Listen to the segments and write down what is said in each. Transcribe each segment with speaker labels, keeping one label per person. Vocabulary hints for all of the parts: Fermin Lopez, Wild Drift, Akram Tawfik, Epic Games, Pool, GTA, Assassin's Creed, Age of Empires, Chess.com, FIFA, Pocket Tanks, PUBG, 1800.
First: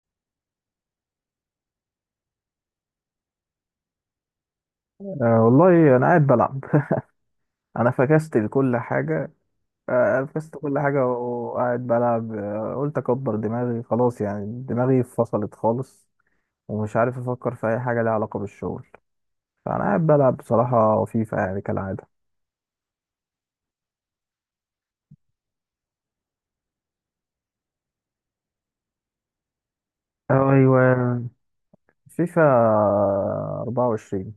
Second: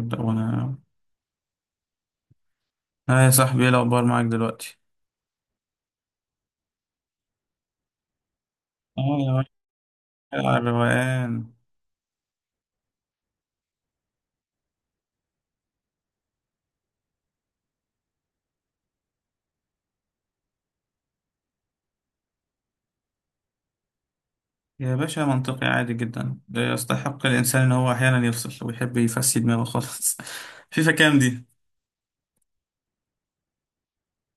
Speaker 1: ابدأ وانا. اه يا صاحبي، ايه الاخبار معاك دلوقتي؟
Speaker 2: أه والله انا قاعد بلعب انا فكست لكل
Speaker 1: اه
Speaker 2: حاجه
Speaker 1: يا باشا،
Speaker 2: فكست
Speaker 1: على
Speaker 2: كل حاجه
Speaker 1: الروقان.
Speaker 2: وقاعد بلعب. قلت اكبر دماغي خلاص، يعني دماغي فصلت خالص. ومش عارف افكر في اي حاجه ليها علاقه بالشغل. فانا قاعد بلعب بصراحه فيفا يعني كالعاده.
Speaker 1: يا باشا منطقي عادي جدا، ده يستحق الانسان ان هو احيانا يفصل ويحب يفسي دماغه خالص.
Speaker 2: ايوه،
Speaker 1: فيفا كام دي؟
Speaker 2: فيفا 24.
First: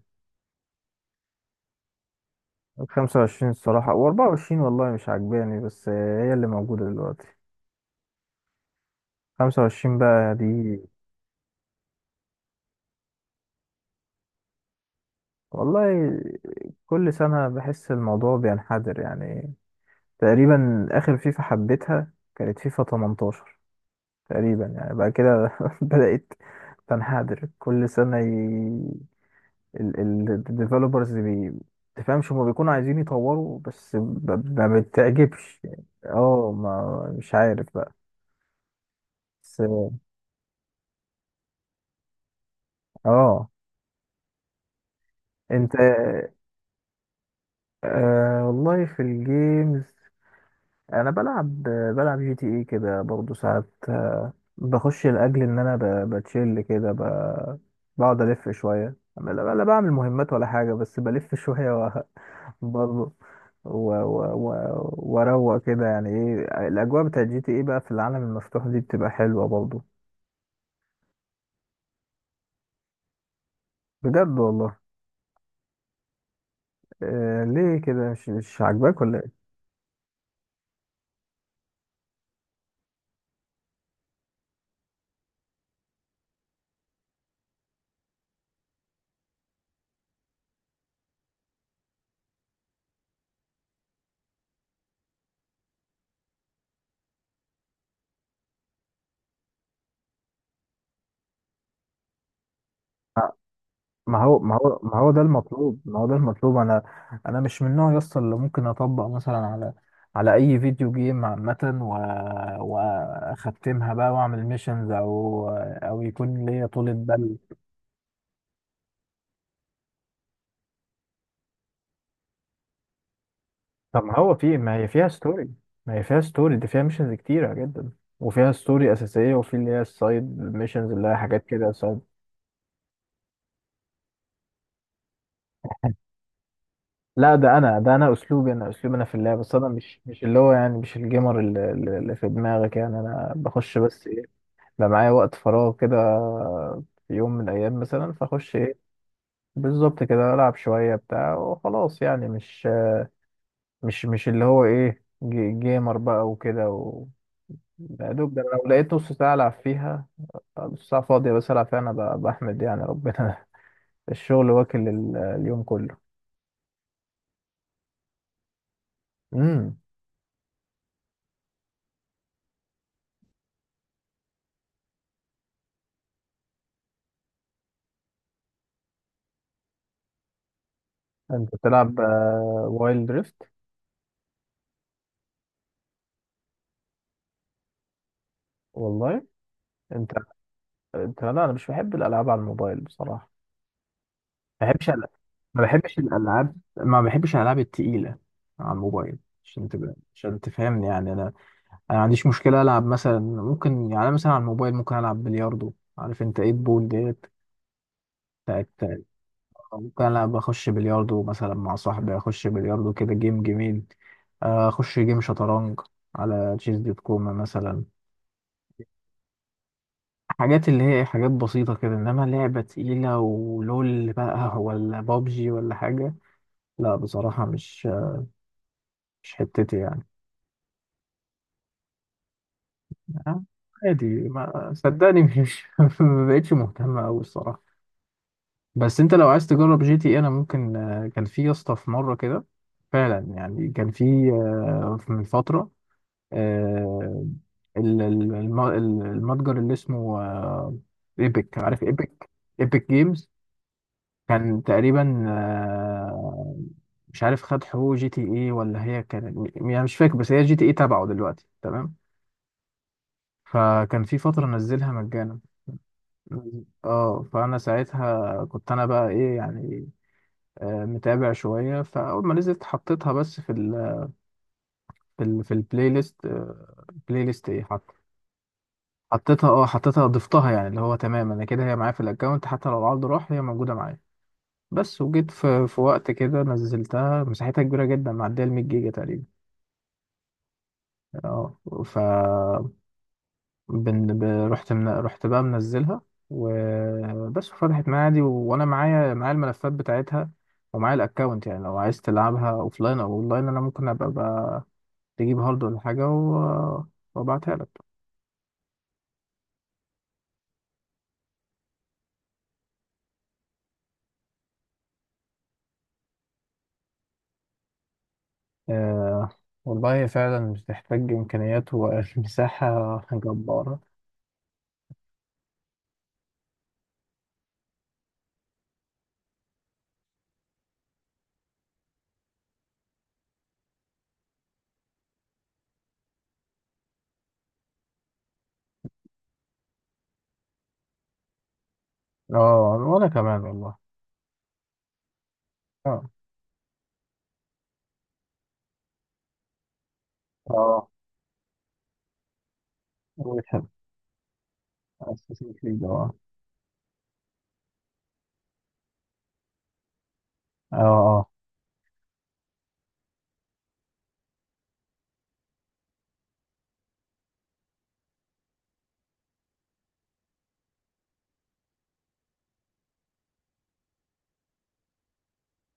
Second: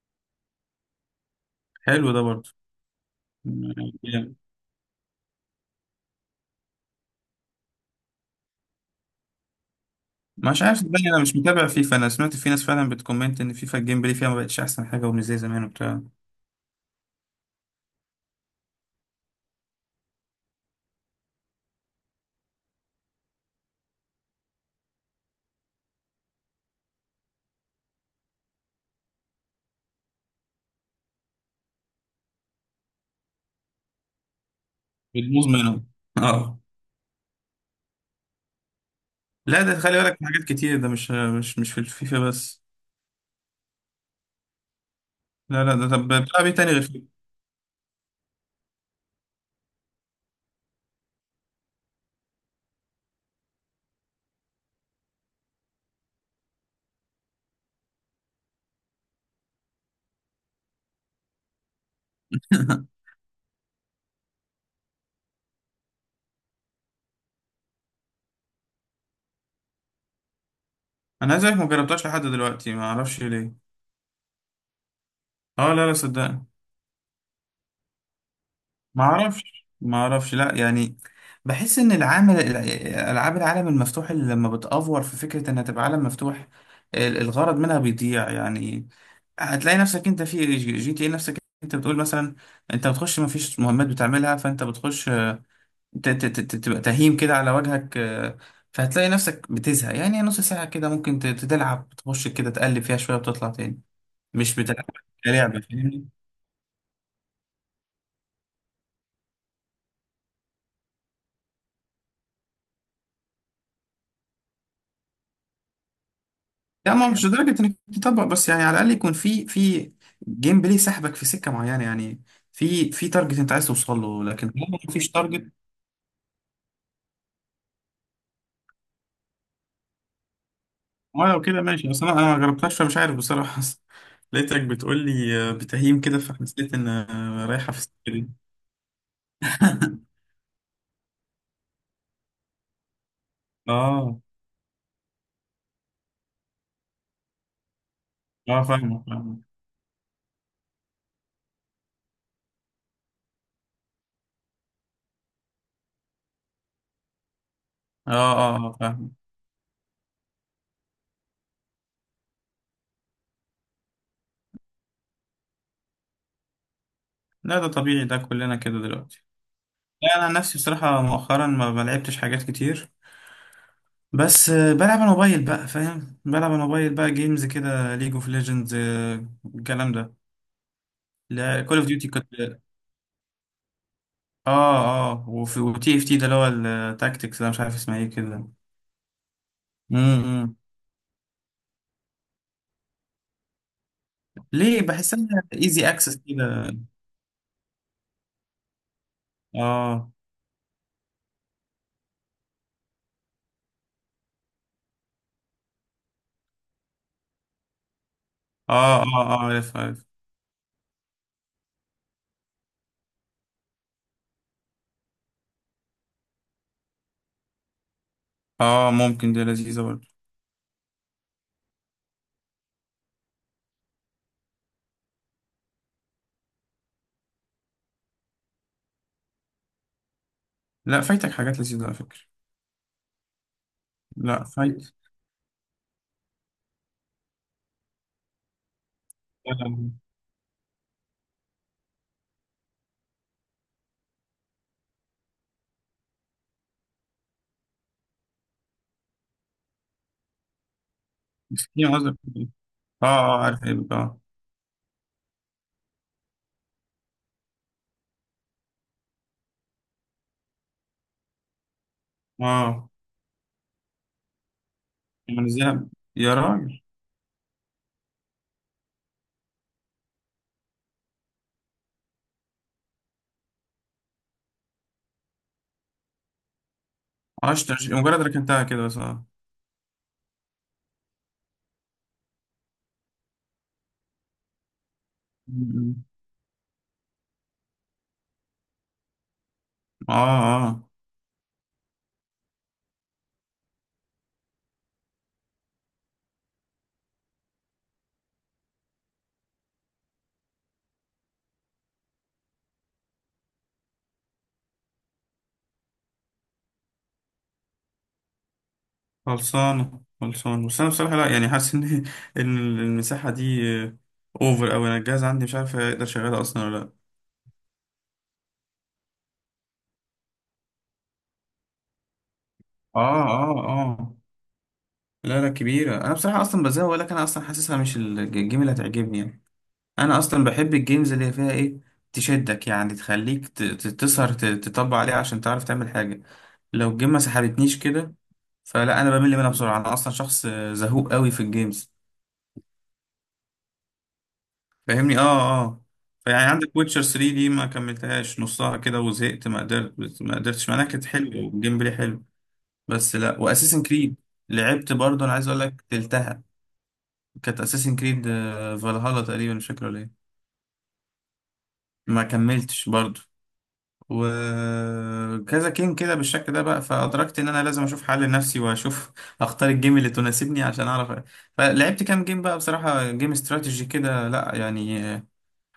Speaker 1: حلو ده برضه.
Speaker 2: 25 الصراحه
Speaker 1: جامد.
Speaker 2: و24، والله مش عاجباني بس هي اللي موجوده دلوقتي. 25 بقى
Speaker 1: مش عارف،
Speaker 2: دي.
Speaker 1: صدقني انا مش متابع فيفا، انا سمعت في ناس فعلا بتكومنت ان فيفا الجيم بلاي فيها ما بقتش احسن حاجه ومش زي زمان وبتاع.
Speaker 2: والله كل سنه بحس الموضوع بينحدر يعني. تقريبا اخر فيفا حبيتها كانت فيفا 18. تقريبا يعني بعد كده بدأت تنحدر كل سنة. الديفلوبرز بي تفهمش، هما بيكونوا عايزين يطوروا بس ما
Speaker 1: بتبوظ
Speaker 2: بتعجبش.
Speaker 1: منهم.
Speaker 2: اه
Speaker 1: اه.
Speaker 2: ما مش عارف بقى. بس
Speaker 1: لا ده
Speaker 2: اه.
Speaker 1: خلي بالك من حاجات كتير، ده مش في الفيفا بس.
Speaker 2: آه.
Speaker 1: لا
Speaker 2: انت.
Speaker 1: لا، ده طب بتلعب ايه تاني غير فيفا؟
Speaker 2: آه والله في الجيمز. انا بلعب جي تي اي كده برضه ساعات، بخش لاجل ان انا بتشيل كده بقعد الف شويه، أما لا لا بعمل مهمات ولا حاجه بس بلف شويه برضه واروق كده. يعني ايه الاجواء بتاعت جي تي اي بقى في العالم المفتوح دي بتبقى حلوه برضه.
Speaker 1: انا زيك، ما جربتهاش لحد دلوقتي، ما اعرفش ليه.
Speaker 2: بجد والله.
Speaker 1: اه لا لا صدقني.
Speaker 2: ليه كده؟ مش عاجباك
Speaker 1: ما
Speaker 2: ولا؟
Speaker 1: اعرفش ما اعرفش، لا يعني بحس ان العامل، العاب العالم المفتوح اللي لما بتأفور في فكرة انها تبقى عالم مفتوح، الغرض منها بيضيع يعني. هتلاقي نفسك انت في جي تي اي، نفسك انت بتقول مثلا انت بتخش ما فيش مهمات بتعملها، فانت بتخش، تبقى تهيم كده على وجهك، فهتلاقي نفسك بتزهق يعني. نص ساعة كده ممكن تلعب، تخش كده تقلب فيها شوية وتطلع تاني.
Speaker 2: ما هو
Speaker 1: مش
Speaker 2: ما هو
Speaker 1: بتلعب
Speaker 2: ما هو ده
Speaker 1: كلعبة،
Speaker 2: المطلوب، ما هو
Speaker 1: فاهمني.
Speaker 2: ده المطلوب. انا مش من النوع يصل اللي ممكن اطبق مثلا على اي فيديو جيم عامة، و... واختمها بقى واعمل ميشنز او يكون ليا طولة
Speaker 1: لا ما هو مش
Speaker 2: بال.
Speaker 1: لدرجة انك تطبق، بس يعني على الأقل يكون في جيم بلاي سحبك في سكة معينة يعني. في تارجت انت عايز توصل
Speaker 2: طب ما
Speaker 1: له،
Speaker 2: هو
Speaker 1: لكن
Speaker 2: في ما
Speaker 1: طالما
Speaker 2: هي فيها
Speaker 1: مفيش
Speaker 2: ستوري
Speaker 1: تارجت.
Speaker 2: ما هي فيها ستوري دي فيها ميشنز كتيرة جدا، وفيها ستوري أساسية وفي اللي هي السايد ميشنز اللي هي
Speaker 1: ما لو
Speaker 2: حاجات
Speaker 1: كده
Speaker 2: كده
Speaker 1: ماشي،
Speaker 2: سايد.
Speaker 1: بس انا ما جربتهاش، فمش عارف بصراحة. لقيتك بتقول لي بتهيم كده، فحسيت ان
Speaker 2: لا، ده
Speaker 1: رايحة في
Speaker 2: أنا
Speaker 1: السكة
Speaker 2: ده أنا
Speaker 1: دي.
Speaker 2: أسلوبي، أنا أسلوبي أنا في اللعب. بس أنا مش اللي هو يعني مش الجيمر اللي في دماغك، يعني أنا بخش بس
Speaker 1: اه
Speaker 2: إيه؟ لو معايا وقت فراغ كده في يوم من الأيام مثلا، فأخش
Speaker 1: اه،
Speaker 2: إيه؟
Speaker 1: فاهمك فاهمك.
Speaker 2: بالظبط كده ألعب شوية بتاع وخلاص، يعني مش اللي هو إيه جيمر بقى وكده. و
Speaker 1: اه
Speaker 2: يا دوب ده أنا
Speaker 1: اه
Speaker 2: لو
Speaker 1: اه،
Speaker 2: لقيت
Speaker 1: فاهمك.
Speaker 2: نص ساعة ألعب فيها، نص ساعة فاضية بس ألعب فيها. أنا بحمد يعني ربنا. الشغل واكل اليوم كله.
Speaker 1: لا ده طبيعي، ده كلنا كده دلوقتي.
Speaker 2: امم
Speaker 1: لا انا عن نفسي بصراحة مؤخرا ما لعبتش حاجات كتير، بس بلعب على الموبايل بقى، فاهم، بلعب على الموبايل بقى جيمز كده، ليج اوف ليجندز الكلام ده،
Speaker 2: أنت
Speaker 1: لا كول اوف
Speaker 2: بتلعب
Speaker 1: ديوتي كنت.
Speaker 2: وايلد دريفت؟
Speaker 1: اه اه، وفي وتي اف تي ده اللي هو التاكتكس، ده مش عارف اسمها ايه كده.
Speaker 2: والله. أنت
Speaker 1: امم
Speaker 2: أنت لا أنا مش بحب الألعاب على الموبايل بصراحة. ما
Speaker 1: ليه؟
Speaker 2: بحبش ألعب.
Speaker 1: بحسها
Speaker 2: ما
Speaker 1: ايزي
Speaker 2: بحبش
Speaker 1: اكسس
Speaker 2: الالعاب،
Speaker 1: كده.
Speaker 2: ما بحبش الالعاب التقيله على الموبايل.
Speaker 1: اه
Speaker 2: عشان تفهمني يعني، انا ما عنديش مشكله العب مثلا، ممكن يعني أنا مثلا على الموبايل ممكن العب بلياردو. عارف انت ايه البول ديت
Speaker 1: اه
Speaker 2: بتاعت؟
Speaker 1: اه. اه عارف
Speaker 2: ممكن
Speaker 1: عارف.
Speaker 2: العب اخش بلياردو مثلا مع صاحبي، اخش بلياردو كده جيم جميل. اخش جيم شطرنج على تشيز دوت كوم مثلا.
Speaker 1: اه ممكن، دي لذيذة برضه.
Speaker 2: حاجات اللي هي حاجات بسيطة كده، إنما لعبة تقيلة ولول بقى ولا بابجي ولا حاجة، لا بصراحة مش حتتي يعني.
Speaker 1: لا فايتك حاجات لذيذة على فكرة.
Speaker 2: آه، عادي
Speaker 1: لا
Speaker 2: ما
Speaker 1: فايت.
Speaker 2: صدقني مش ما بقتش مهتم أوي الصراحة. بس أنت لو عايز تجرب
Speaker 1: آه،
Speaker 2: جي تي إيه، أنا ممكن، كان في يا اسطى في مرة كده، فعلا يعني كان في من فترة، آه، المتجر اللي اسمه ايبك. عارف
Speaker 1: مسكين قصدك.
Speaker 2: ايبك؟ ايبك
Speaker 1: اه
Speaker 2: جيمز.
Speaker 1: اه، عارف، ايه بقى.
Speaker 2: كان تقريبا مش عارف، خد حقوق جي تي اي ولا هي كانت يعني، مش فاكر، بس هي جي تي اي تبعه دلوقتي، تمام.
Speaker 1: اه
Speaker 2: فكان في فترة نزلها مجانا.
Speaker 1: منزلها، يا راجل!
Speaker 2: اه فأنا ساعتها كنت أنا بقى إيه يعني، متابع شوية، فأول ما نزلت حطيتها بس في البلاي ليست، بلاي ليست إيه
Speaker 1: عشت
Speaker 2: حط،
Speaker 1: مجرد ركنتها كده، بس اه.
Speaker 2: حطيتها. ضفتها، يعني اللي هو تمام، أنا كده هي معايا في الأكونت، حتى لو العرض راح هي موجودة معايا. بس وجيت
Speaker 1: م-
Speaker 2: في
Speaker 1: م.
Speaker 2: وقت كده نزلتها، مساحتها كبيرة جدا، معدية ال 100 جيجا تقريبا.
Speaker 1: اه اه.
Speaker 2: اه ف بن... ب... رحت من... رحت بقى منزلها وبس، وفتحت معايا عادي، و... وانا معايا الملفات بتاعتها ومعايا الاكونت. يعني لو عايز تلعبها اوفلاين او اونلاين، انا ممكن ابقى بقى تجيب هارد ولا حاجه و... وابعتها لك.
Speaker 1: خلصانة خلصانة، بس انا بصراحة لا يعني حاسس ان ان المساحة دي اوفر اوي، انا الجهاز عندي مش عارف اقدر اشغلها اصلا ولا لا.
Speaker 2: آه... والله هي فعلا بتحتاج امكانيات ومساحه
Speaker 1: اه اه
Speaker 2: جباره.
Speaker 1: اه. لا لا كبيرة، انا بصراحة اصلا بزهق لك، انا اصلا حاسسها مش الجيم اللي هتعجبني يعني. انا اصلا بحب الجيمز اللي فيها ايه، تشدك يعني، تخليك تسهر، تطبق عليها عشان تعرف تعمل حاجة. لو الجيم ما سحبتنيش كده، فلا انا بمل منها بسرعة، انا اصلا شخص زهوق قوي في الجيمز،
Speaker 2: اه وانا كمان والله.
Speaker 1: فاهمني. اه اه.
Speaker 2: اه
Speaker 1: فيعني عندك ويتشر 3 دي ما كملتهاش نصها كده وزهقت، ما قدرت ما قدرتش معناها،
Speaker 2: اه
Speaker 1: كانت حلوه والجيم بلاي حلو بس. لا
Speaker 2: وبتحب
Speaker 1: واساسن كريد لعبت برضه، انا عايز
Speaker 2: Assassin's
Speaker 1: اقول
Speaker 2: Creed،
Speaker 1: لك
Speaker 2: اه.
Speaker 1: تلتها، كانت اساسن كريد فالهالا تقريبا، مش فاكر ولا ايه.
Speaker 2: اه اه،
Speaker 1: ما كملتش برضه. وكذا جيم كده بالشكل ده بقى، فادركت ان انا لازم اشوف حل لنفسي واشوف اختار الجيم اللي تناسبني عشان اعرف. فلعبت كام جيم بقى بصراحه، جيم استراتيجي كده، لا يعني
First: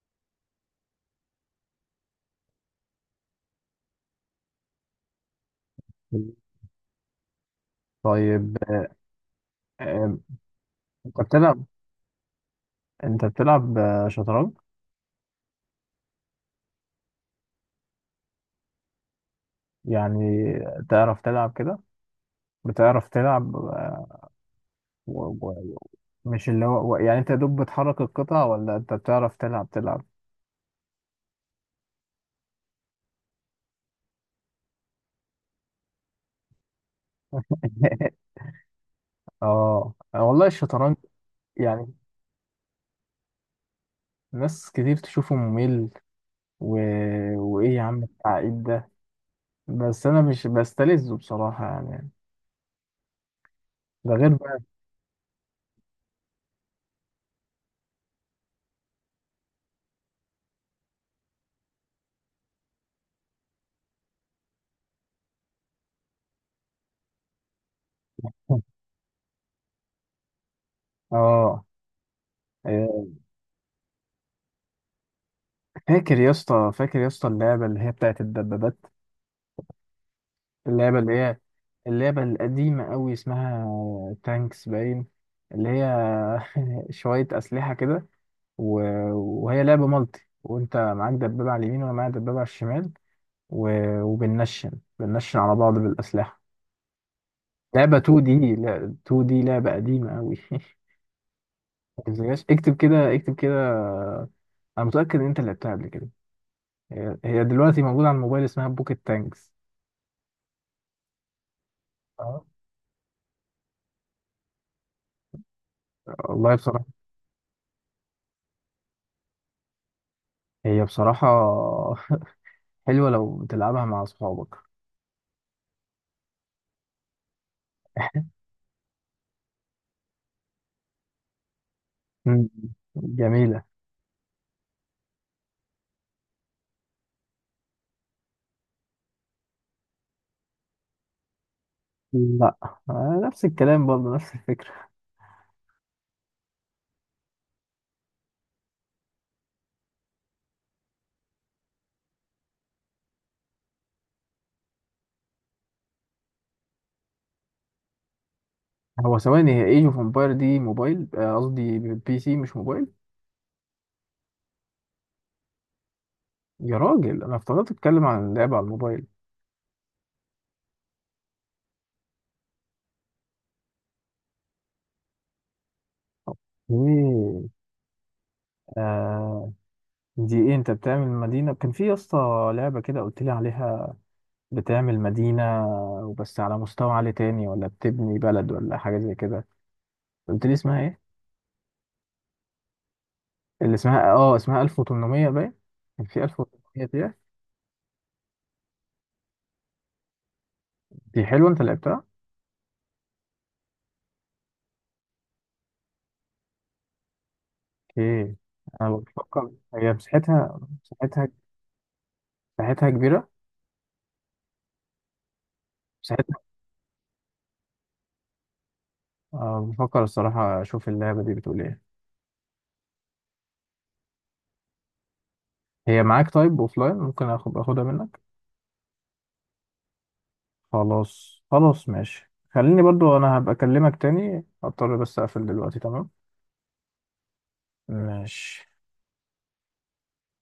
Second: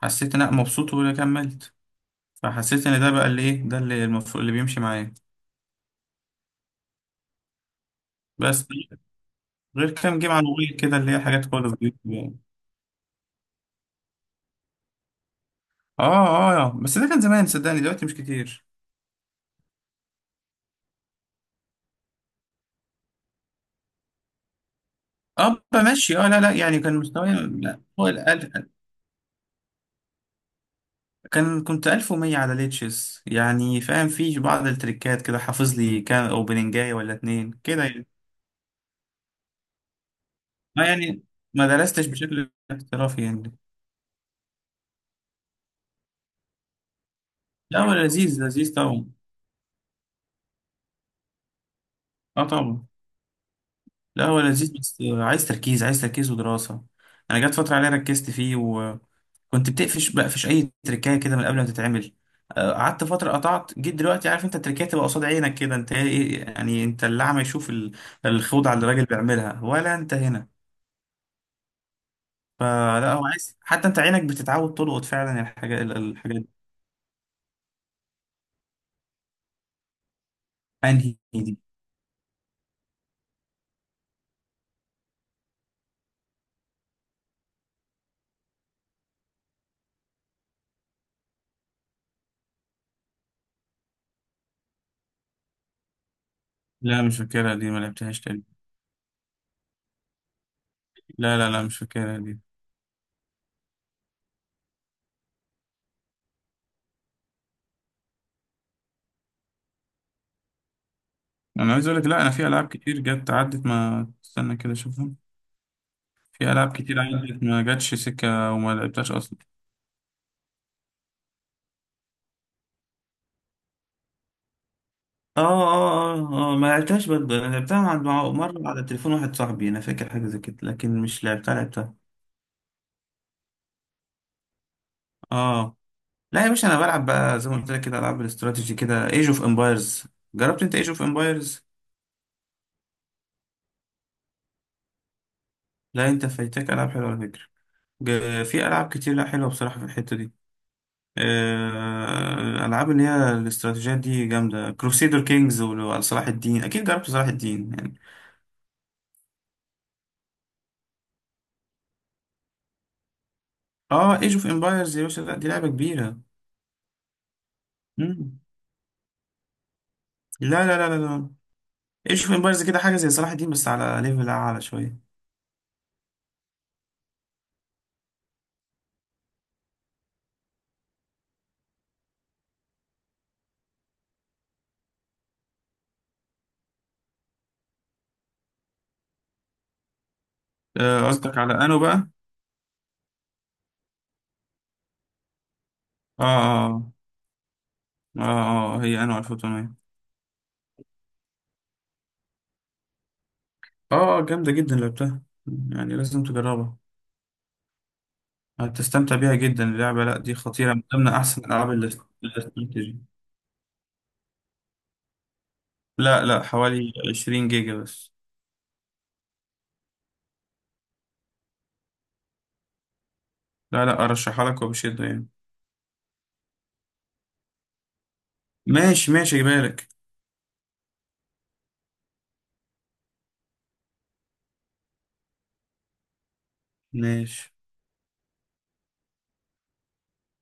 Speaker 1: حسيت ان انا مبسوط وكملت، فحسيت ان ده بقى اللي ايه، ده اللي المفروض اللي بيمشي معايا.
Speaker 2: طيب،
Speaker 1: بس غير
Speaker 2: آه،
Speaker 1: كام جيم على الموبايل كده، اللي
Speaker 2: انت
Speaker 1: هي حاجات
Speaker 2: بتلعب
Speaker 1: خالص دي يعني.
Speaker 2: انت بتلعب شطرنج؟
Speaker 1: اه اه، بس ده كان زمان صدقني، دلوقتي مش كتير.
Speaker 2: يعني تعرف تلعب كده؟ بتعرف تلعب و...
Speaker 1: اه
Speaker 2: و...
Speaker 1: بمشي، اه لا
Speaker 2: مش
Speaker 1: لا
Speaker 2: اللي
Speaker 1: يعني
Speaker 2: هو،
Speaker 1: كان
Speaker 2: يعني انت
Speaker 1: مستواي
Speaker 2: يا دوب
Speaker 1: لا
Speaker 2: بتحرك
Speaker 1: فوق
Speaker 2: القطع
Speaker 1: الألف،
Speaker 2: ولا انت بتعرف تلعب
Speaker 1: كان كنت 1100 على ليتشس يعني، فاهم في بعض التريكات كده، حافظ لي كام اوبننجاية ولا اتنين كده يعني.
Speaker 2: اه والله
Speaker 1: ما
Speaker 2: الشطرنج،
Speaker 1: يعني ما
Speaker 2: يعني
Speaker 1: درستش بشكل احترافي يعني.
Speaker 2: ناس كتير تشوفه ممل، و... وايه
Speaker 1: لا
Speaker 2: يا
Speaker 1: هو
Speaker 2: عم
Speaker 1: لذيذ
Speaker 2: التعقيد
Speaker 1: لذيذ
Speaker 2: ده.
Speaker 1: طبعا.
Speaker 2: بس انا مش بستلذه بصراحة، يعني.
Speaker 1: اه طبعا.
Speaker 2: ده
Speaker 1: لا
Speaker 2: غير
Speaker 1: هو
Speaker 2: بقى.
Speaker 1: لذيذ، بس عايز تركيز، عايز تركيز ودراسة. أنا جت فترة عليا ركزت فيه وكنت بتقفش، بقفش أي تركاية كده من قبل ما تتعمل. قعدت فترة قطعت، جيت دلوقتي عارف أنت التركاية تبقى قصاد عينك كده، أنت إيه يعني؟ أنت اللي أعمى يشوف الخوضة اللي الراجل بيعملها، ولا أنت هنا.
Speaker 2: اه آه،
Speaker 1: فلا هو عايز حتى أنت عينك بتتعود تلقط فعلا الحاجات،
Speaker 2: فاكر يا
Speaker 1: الحاجات دي.
Speaker 2: اسطى، فاكر يا اسطى اللعبة اللي هي بتاعت الدبابات، اللعبة اللي
Speaker 1: أنهي
Speaker 2: هي
Speaker 1: دي؟
Speaker 2: اللعبة القديمة أوي اسمها تانكس باين، اللي هي شوية أسلحة كده، و... وهي لعبة مالتي وأنت معاك دبابة على اليمين وأنا معايا دبابة على الشمال، و... وبننشن، بننشن على بعض بالأسلحة.
Speaker 1: لا مش فاكرها دي، ما
Speaker 2: لعبة 2
Speaker 1: لعبتهاش تاني.
Speaker 2: دي، لا 2 دي لعبة قديمة أوي
Speaker 1: لا مش فاكرها دي.
Speaker 2: متنساهاش. اكتب كده اكتب كده. أنا متأكد إن أنت لعبتها قبل كده. هي هي دلوقتي موجودة على الموبايل اسمها بوكيت تانكس.
Speaker 1: أنا عايز أقول لك، لا أنا
Speaker 2: اه
Speaker 1: في ألعاب كتير جت عدت ما استنى كده أشوفها، في
Speaker 2: والله
Speaker 1: ألعاب
Speaker 2: بصراحة،
Speaker 1: كتير عندك ما جاتش سكة وما لعبتهاش أصلا.
Speaker 2: هي بصراحة حلوة لو تلعبها مع أصحابك.
Speaker 1: اه اه اه، ما لعبتهاش برضه، انا لعبتها عند مرة على تليفون واحد صاحبي، انا فاكر حاجة زي كده لكن مش لعبتها لعبتها.
Speaker 2: مم. جميلة.
Speaker 1: آه. لا يا باشا انا بلعب بقى زي ما قلت لك كده العاب الاستراتيجي كده، ايج اوف امبايرز. جربت انت ايج اوف امبايرز؟
Speaker 2: لا، نفس الكلام برضه، نفس الفكرة.
Speaker 1: لا انت فايتك العاب حلوه على فكره، في العاب كتير، لا حلوه بصراحه في الحته دي. العاب اللي هي الاستراتيجيات دي جامده، كروسيدر كينجز وصلاح الدين، اكيد جربت صلاح الدين يعني.
Speaker 2: هو ثواني، هي ايج اوف امباير دي موبايل، قصدي بي سي مش موبايل؟
Speaker 1: اه ايج اوف امبايرز يا باشا، لا دي لعبه كبيره.
Speaker 2: يا راجل انا افتكرت اتكلم عن
Speaker 1: مم.
Speaker 2: اللعبة على الموبايل.
Speaker 1: لا، ايج اوف امبايرز كده حاجه زي صلاح الدين، بس على ليفل اعلى شويه.
Speaker 2: اوكي. آه دي ايه، انت بتعمل مدينة؟ كان في يا اسطى لعبة كده قلت لي عليها، بتعمل مدينة وبس على مستوى عالي تاني ولا بتبني بلد ولا حاجة زي كده، قلت لي اسمها ايه؟
Speaker 1: قصدك على انو بقى.
Speaker 2: اللي اسمها اسمها 1800 باين، كان في
Speaker 1: اه
Speaker 2: 1800
Speaker 1: اه
Speaker 2: دي.
Speaker 1: اه اه، هي انو 1800.
Speaker 2: دي حلوة، انت لعبتها؟
Speaker 1: اه جامده جدا، لعبتها يعني لازم تجربها،
Speaker 2: اوكي. انا
Speaker 1: هتستمتع بيها
Speaker 2: بفكر،
Speaker 1: جدا
Speaker 2: هي
Speaker 1: اللعبه. لا دي خطيره من ضمن احسن الالعاب
Speaker 2: مساحتها
Speaker 1: الاستراتيجي.
Speaker 2: كبيرة.
Speaker 1: لا
Speaker 2: مساحتها
Speaker 1: لا حوالي 20 جيجا بس.
Speaker 2: أه بفكر الصراحة اشوف اللعبة دي بتقول ايه.
Speaker 1: لا لا ارشحها لك وبشده يعني.
Speaker 2: هي معاك طيب اوفلاين؟ ممكن اخدها منك.
Speaker 1: ماشي، ماشي بالك.
Speaker 2: خلاص خلاص ماشي، خليني برضو، انا هبقى اكلمك تاني، اضطر بس اقفل دلوقتي، تمام.
Speaker 1: ماشي.
Speaker 2: ماشي.